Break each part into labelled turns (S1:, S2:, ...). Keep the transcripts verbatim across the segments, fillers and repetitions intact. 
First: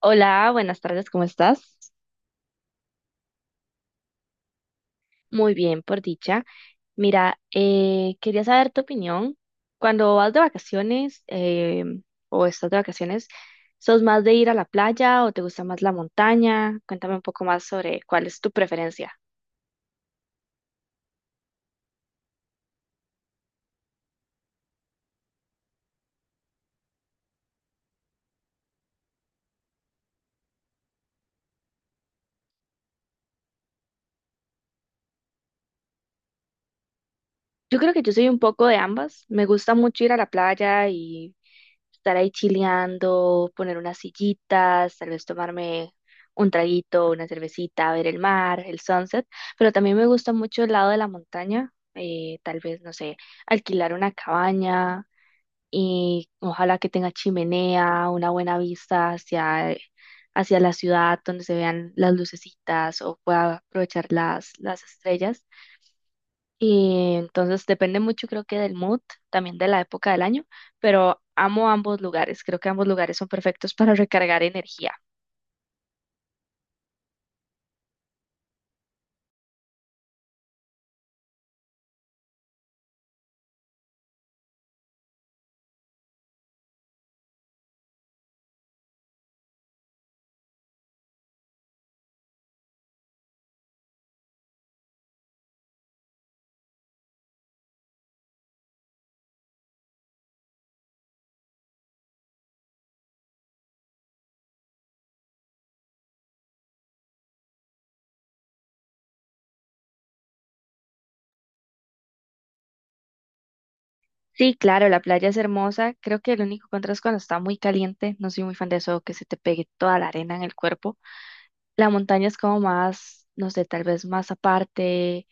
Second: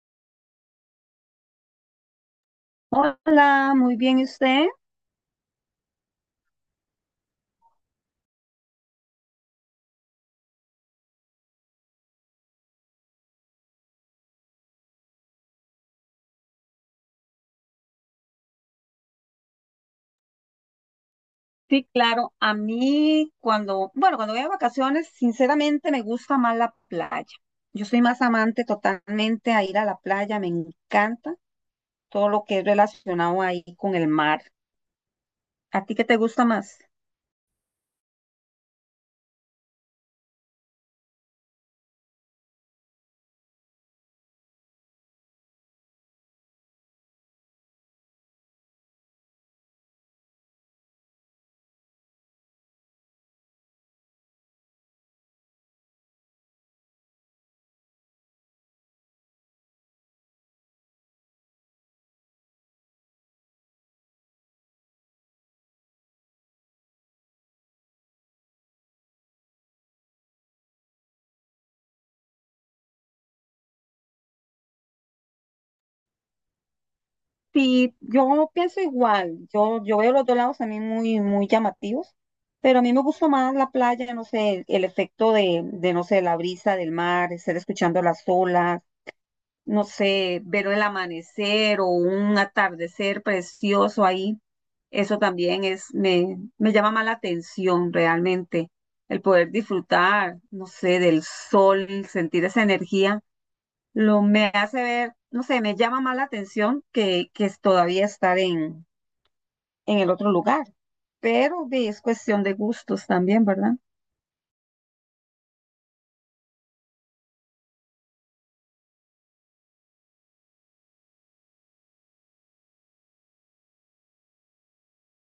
S1: Hola, buenas tardes, ¿cómo estás?
S2: Hola, muy bien, ¿y usted?
S1: Muy bien, por dicha. Mira, eh, quería saber tu opinión. Cuando vas de vacaciones eh, o estás de vacaciones, ¿sos más de ir a la playa o te gusta más la montaña? Cuéntame un poco más sobre cuál es tu preferencia.
S2: Sí, claro, a mí cuando, bueno, cuando voy a vacaciones, sinceramente me gusta más la playa. Yo soy más amante totalmente a ir a la playa, me encanta todo lo que es relacionado ahí con el mar. ¿A ti qué te gusta más?
S1: Yo creo que yo soy un poco de ambas. Me gusta mucho ir a la playa y estar ahí chileando, poner unas sillitas, tal vez tomarme un traguito, una cervecita, ver el mar, el sunset, pero también me gusta mucho el lado de la montaña, eh, tal vez, no sé, alquilar una cabaña y ojalá que tenga chimenea, una buena vista hacia, hacia la ciudad donde se vean las lucecitas o pueda aprovechar las, las estrellas. Y entonces depende mucho, creo que del mood, también de la época del año, pero amo ambos lugares. Creo que ambos lugares son perfectos para recargar energía.
S2: Sí, yo pienso igual, yo, yo veo los dos lados también muy, muy llamativos, pero a mí me gusta más la playa, no sé, el, el efecto de, de, no sé, la brisa del mar, estar escuchando las olas. No sé, ver el amanecer o un atardecer precioso ahí, eso también es, me, me llama más la atención realmente. El poder disfrutar, no sé, del sol, sentir esa energía, lo me hace ver, no sé, me llama más la atención que, que es todavía estar en, en el otro lugar. Pero de- es cuestión de gustos también, ¿verdad?
S1: Sí, claro, la playa es hermosa. Creo que el único contra es cuando está muy caliente. No soy muy fan de eso, que se te pegue toda la arena en el cuerpo. La montaña es como más, no sé, tal vez más aparte.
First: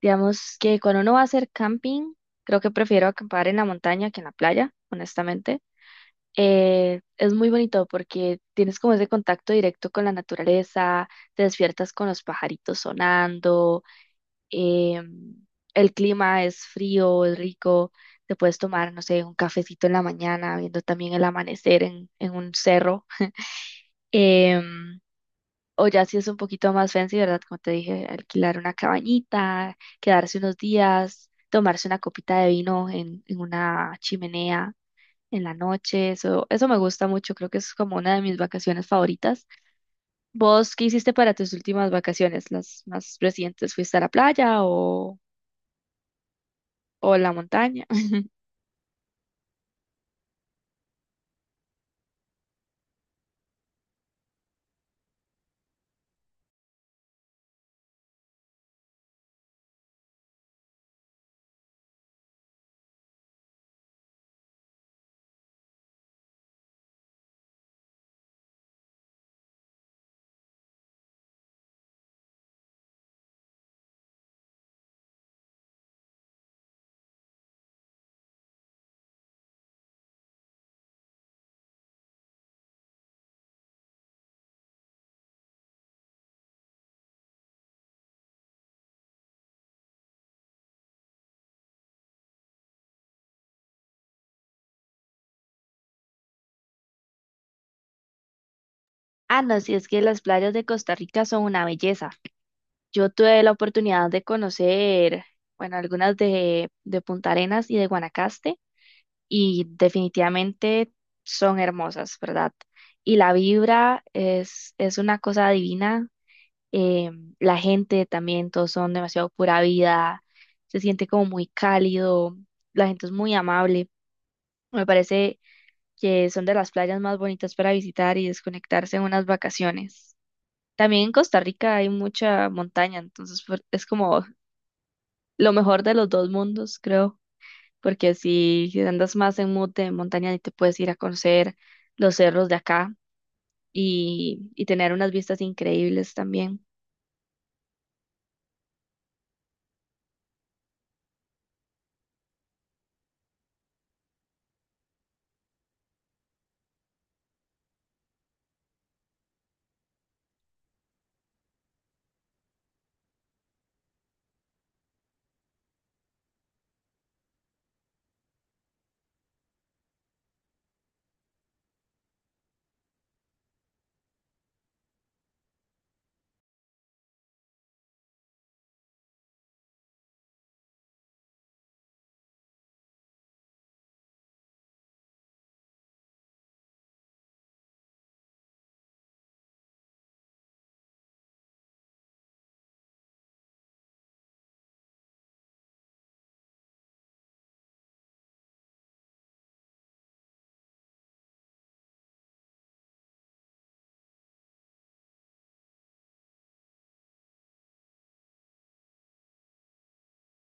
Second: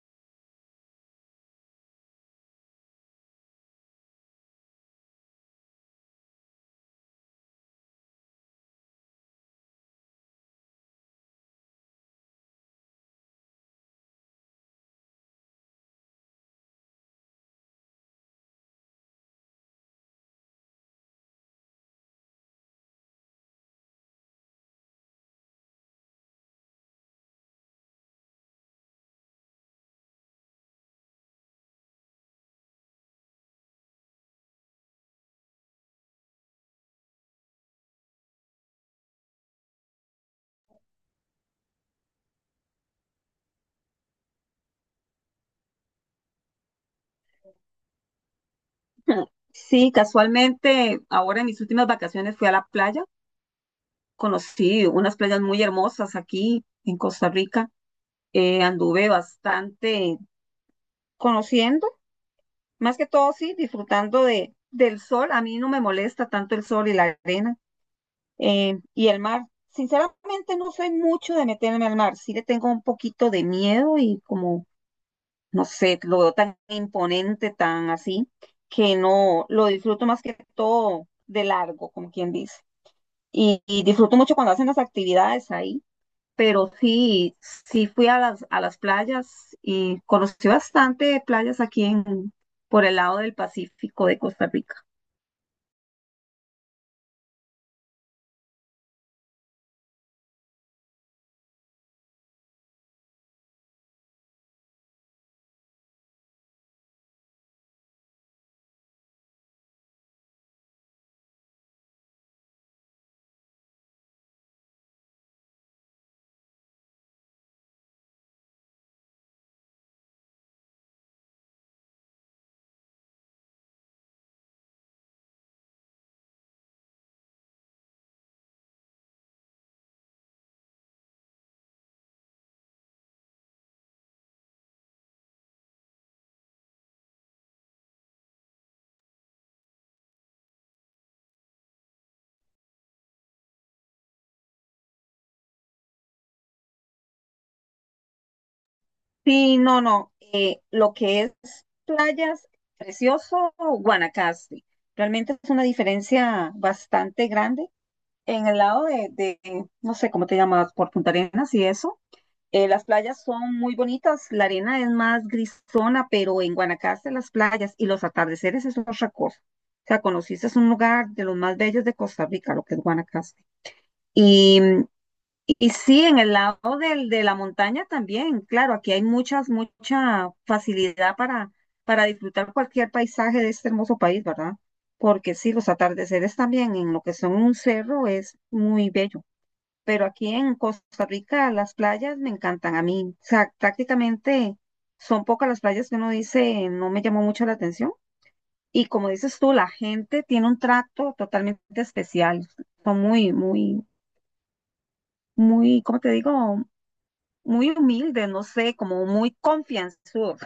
S1: Digamos que cuando uno va a hacer camping, creo que prefiero acampar en la montaña que en la playa, honestamente. Eh, es muy bonito porque tienes como ese contacto directo con la naturaleza, te despiertas con los pajaritos sonando, em, el clima es frío, es rico, te puedes tomar, no sé, un cafecito en la mañana, viendo también el amanecer en, en un cerro. em, o ya si es un poquito más fancy, ¿verdad? Como te dije, alquilar una cabañita, quedarse unos días, tomarse una copita de vino en, en una chimenea en la noche, eso, eso me gusta mucho, creo que es como una de mis vacaciones favoritas. ¿Vos qué hiciste para tus últimas vacaciones, las más recientes? ¿Fuiste a la playa o, o a la montaña?
S2: Sí, casualmente, ahora en mis últimas vacaciones fui a la playa, conocí unas playas muy hermosas aquí en Costa Rica. Eh, anduve bastante conociendo, más que todo sí, disfrutando de, del sol. A mí no me molesta tanto el sol y la arena eh, y el mar. Sinceramente no soy mucho de meterme al mar, sí le tengo un poquito de miedo y como, no sé, lo veo tan imponente, tan así, que no lo disfruto más que todo de largo, como quien dice. Y, y disfruto mucho cuando hacen las actividades ahí, pero sí, sí fui a las, a las playas y conocí bastante playas aquí en, por el lado del Pacífico de Costa Rica.
S1: Ah, no, sí es que las playas de Costa Rica son una belleza. Yo tuve la oportunidad de conocer, bueno, algunas de, de Punta Arenas y de Guanacaste y definitivamente son hermosas, ¿verdad? Y la vibra es, es una cosa divina. eh, la gente también, todos son demasiado pura vida, se siente como muy cálido, la gente es muy amable. Me parece que son de las playas más bonitas para visitar y desconectarse en unas vacaciones. También en Costa Rica hay mucha montaña, entonces fue- es como lo mejor de los dos mundos, creo, porque si andas más en mood de montaña y te puedes ir a conocer los cerros de acá y, y tener unas vistas increíbles también.
S2: Sí, no, no, eh, lo que es playas, precioso Guanacaste. Realmente es una diferencia bastante grande. En el lado de, de no sé cómo te llamas, por Punta Arenas y eso. Eh, las playas son muy bonitas, la arena es más grisona, pero en Guanacaste las playas y los atardeceres es otra cosa. O sea, conociste es un lugar de los más bellos de Costa Rica, lo que es Guanacaste. Y, y sí, en el lado del, de la montaña también, claro, aquí hay muchas, mucha facilidad para, para disfrutar cualquier paisaje de este hermoso país, ¿verdad? Porque sí, los atardeceres también en lo que son un cerro es muy bello, pero aquí en Costa Rica las playas me encantan a mí. O sea, prácticamente son pocas las playas que uno dice no me llamó mucho la atención. Y como dices tú, la gente tiene un trato totalmente especial. Son muy, muy, muy, ¿cómo te digo? Muy humildes, no sé, como muy confianzudos.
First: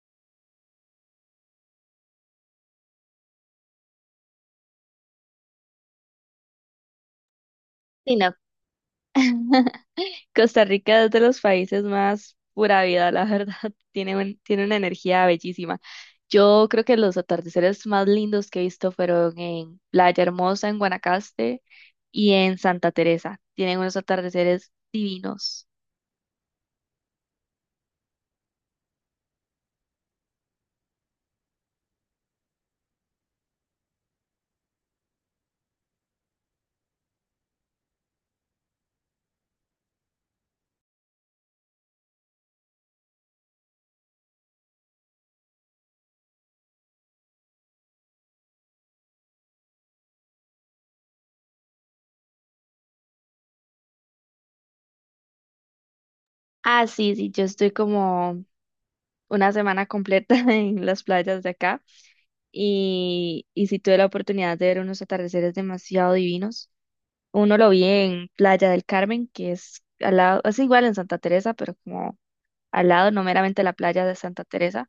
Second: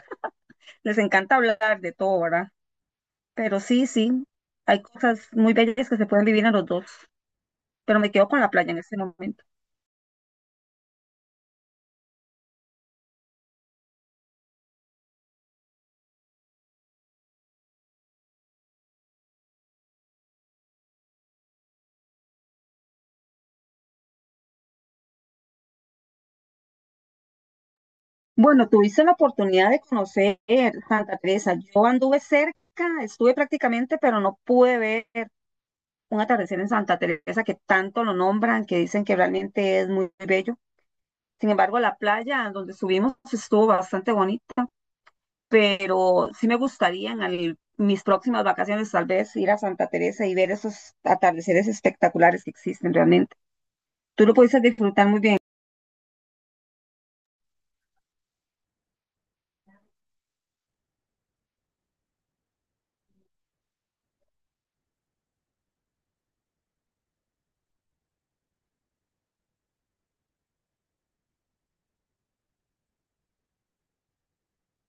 S2: Les encanta hablar de todo, ¿verdad? Pero sí, sí, hay cosas muy bellas que se pueden vivir en los dos. Pero me
S1: Sí,
S2: quedo
S1: no.
S2: con la playa en este momento.
S1: Costa Rica es de los países más pura vida, la verdad. Tiene, un- tiene una energía bellísima. Yo creo que los atardeceres más lindos que he visto fueron en Playa Hermosa, en Guanacaste y en Santa Teresa. Tienen unos atardeceres divinos.
S2: Bueno, tuviste la oportunidad de conocer Santa Teresa. Yo anduve cerca, estuve prácticamente, pero no pude ver un atardecer en Santa Teresa, que tanto lo nombran, que dicen que realmente es muy bello. Sin embargo, la playa donde subimos estuvo bastante bonita, pero sí me gustaría en al- mis próximas vacaciones tal vez ir a Santa Teresa y ver esos atardeceres espectaculares que existen realmente. Tú lo pudiste disfrutar muy bien.
S1: Ah, sí, sí, yo estoy como una semana completa en las playas de acá y, y sí tuve la oportunidad de ver unos atardeceres demasiado divinos. Uno lo vi en Playa del Carmen, que es al lado, es igual en Santa Teresa, pero como al lado, no meramente la playa de Santa Teresa,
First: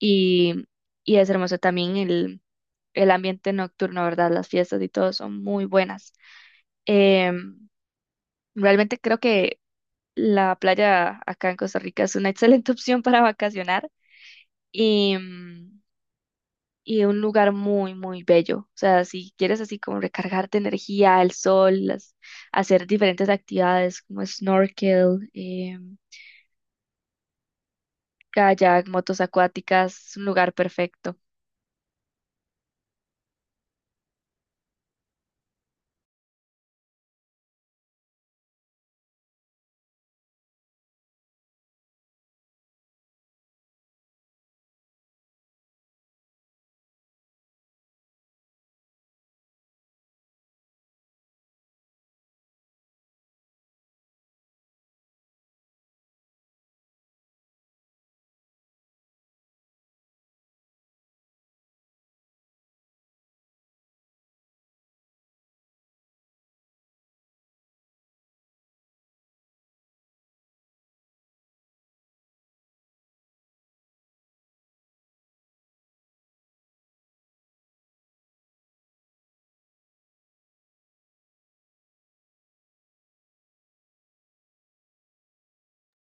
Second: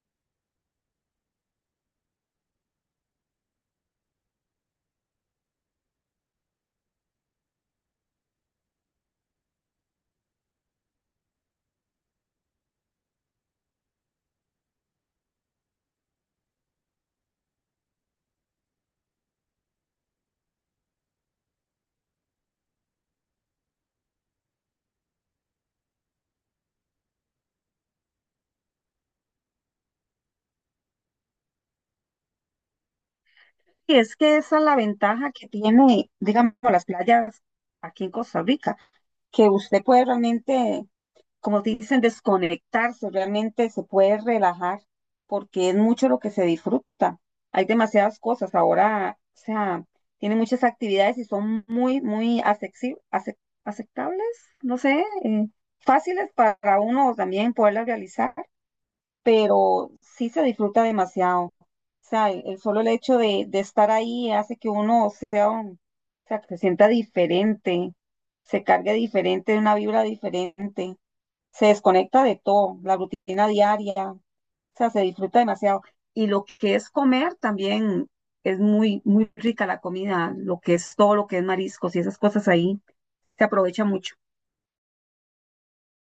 S1: y, y es hermoso también el, el ambiente nocturno, ¿verdad? Las fiestas y todo son muy buenas. Em, Realmente creo que la playa acá en Costa Rica es una excelente opción para vacacionar y, mm, y un lugar muy, muy bello. O sea, si quieres así como recargarte energía, el sol, las- hacer diferentes actividades como snorkel, em, kayak, motos acuáticas, es un lugar perfecto.
S2: Y es que esa es la ventaja que tiene, digamos, las playas aquí en Costa Rica, que usted puede realmente, como dicen, desconectarse, realmente se puede relajar, porque es mucho lo que se disfruta. Hay demasiadas cosas ahora, o sea, tiene muchas actividades y son muy, muy asexi- ace- aceptables, no sé, eh, fáciles para uno también poderlas realizar, pero sí se disfruta demasiado. O sea, el, el solo el hecho de, de estar ahí hace que uno sea un, o sea, que se sienta diferente, se cargue diferente, una vibra diferente, se desconecta de todo, la rutina diaria, o sea, se disfruta demasiado. Y lo que es comer también es muy, muy rica la comida, lo que es todo, lo que es mariscos y esas cosas ahí, se aprovecha mucho.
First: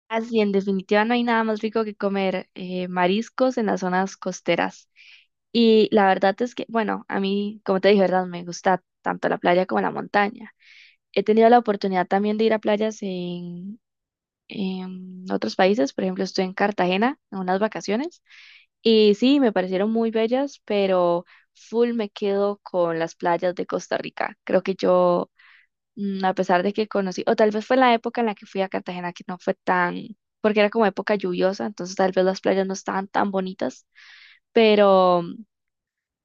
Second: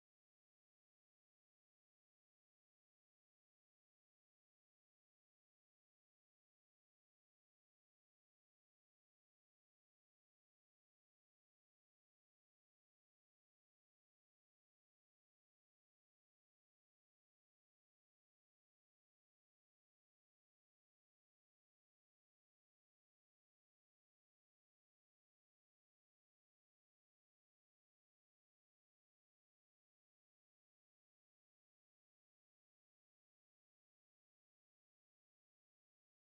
S1: Así, en definitiva, no hay nada más rico que comer eh, mariscos en las zonas costeras. Y la verdad es que, bueno, a mí, como te dije, ¿verdad? Me gusta tanto la playa como la montaña. He tenido la oportunidad también de ir a playas en, en otros países. Por ejemplo, estuve en Cartagena en unas vacaciones. Y sí, me parecieron muy bellas, pero full me quedo con las playas de Costa Rica. Creo que yo Mm, a pesar de que conocí, o tal vez fue la época en la que fui a Cartagena que no fue tan, porque era como época lluviosa, entonces tal vez las playas no estaban tan bonitas, pero,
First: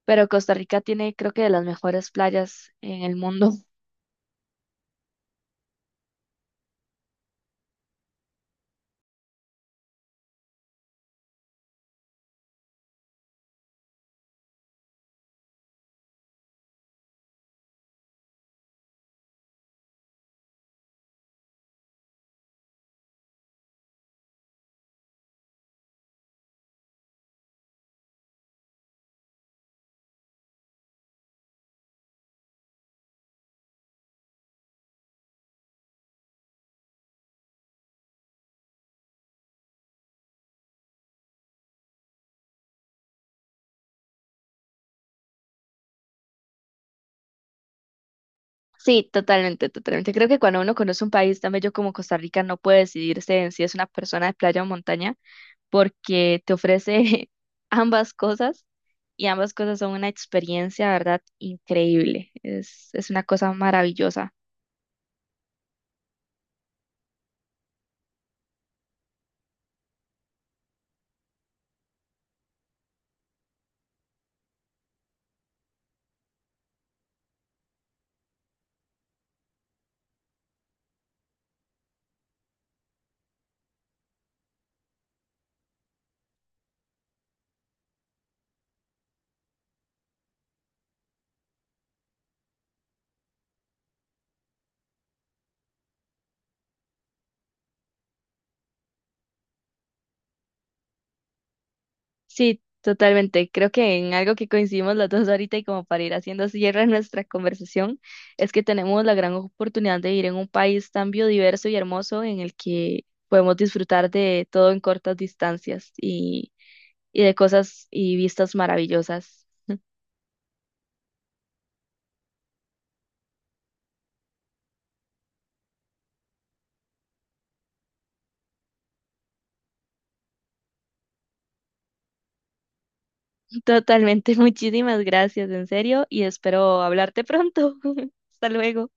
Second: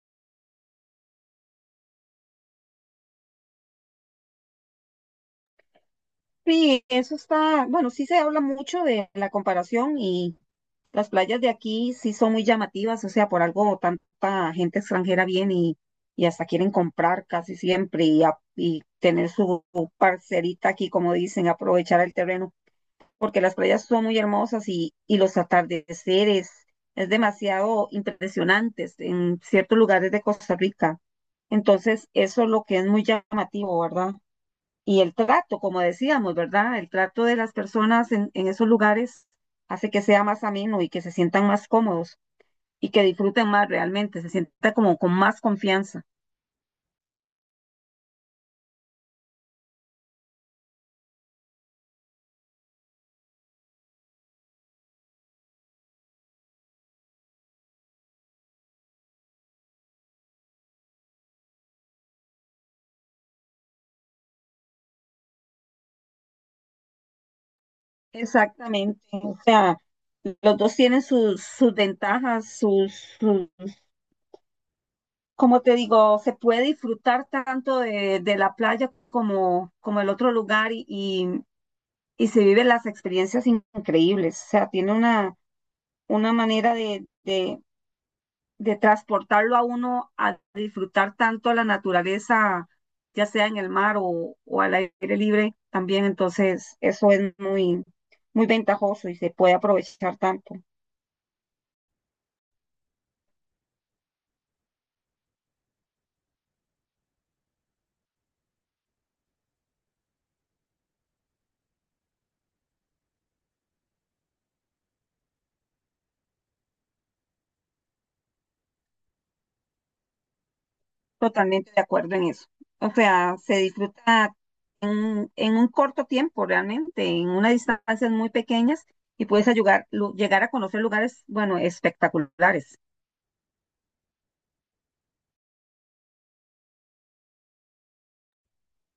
S1: pero Costa Rica tiene creo que de las mejores playas en el mundo.
S2: Sí, eso está, bueno, sí se habla mucho de la comparación y las playas de aquí sí son muy llamativas, o sea, por algo tanta gente extranjera viene y, y hasta quieren comprar casi siempre y, a- y tener su parcerita aquí, como dicen, aprovechar el terreno, porque las playas son muy hermosas y, y los atardeceres es demasiado impresionantes en ciertos lugares de Costa Rica. Entonces, eso es lo que es muy llamativo, ¿verdad? Y el trato, como decíamos, ¿verdad? El trato de las personas en, en esos lugares hace que sea más ameno y que se sientan más cómodos y que disfruten más realmente, se sienta como con más confianza.
S1: Sí, totalmente, totalmente. Creo que cuando uno conoce un país tan bello como Costa Rica no puede decidirse en si es una persona de playa o montaña, porque te ofrece ambas cosas y ambas cosas son una experiencia, ¿verdad? Increíble. Es, es una cosa maravillosa.
S2: Exactamente, o sea, los dos tienen sus, sus ventajas, sus, sus- como te digo, se puede disfrutar tanto de, de la playa como, como el otro lugar y, y, y se viven las experiencias increíbles, o sea, tiene una, una manera de, de, de transportarlo a uno a disfrutar tanto la naturaleza, ya sea en el mar o, o al aire libre también, entonces eso es muy, muy ventajoso y se puede aprovechar tanto.
S1: Sí, totalmente. Creo que en algo que coincidimos las dos ahorita y como para ir haciendo cierre a nuestra conversación, es que tenemos la gran oportunidad de ir en un país tan biodiverso y hermoso en el que podemos disfrutar de todo en cortas distancias y, y de cosas y vistas maravillosas.
S2: Totalmente de acuerdo en eso. O sea, se disfruta en, en un corto tiempo realmente, en unas distancias muy pequeñas y puedes ayudar, lu- llegar a conocer lugares, bueno, espectaculares.
S1: Totalmente. Muchísimas gracias, en serio, y espero hablarte pronto. Hasta luego.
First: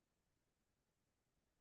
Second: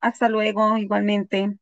S2: Hasta luego, igualmente.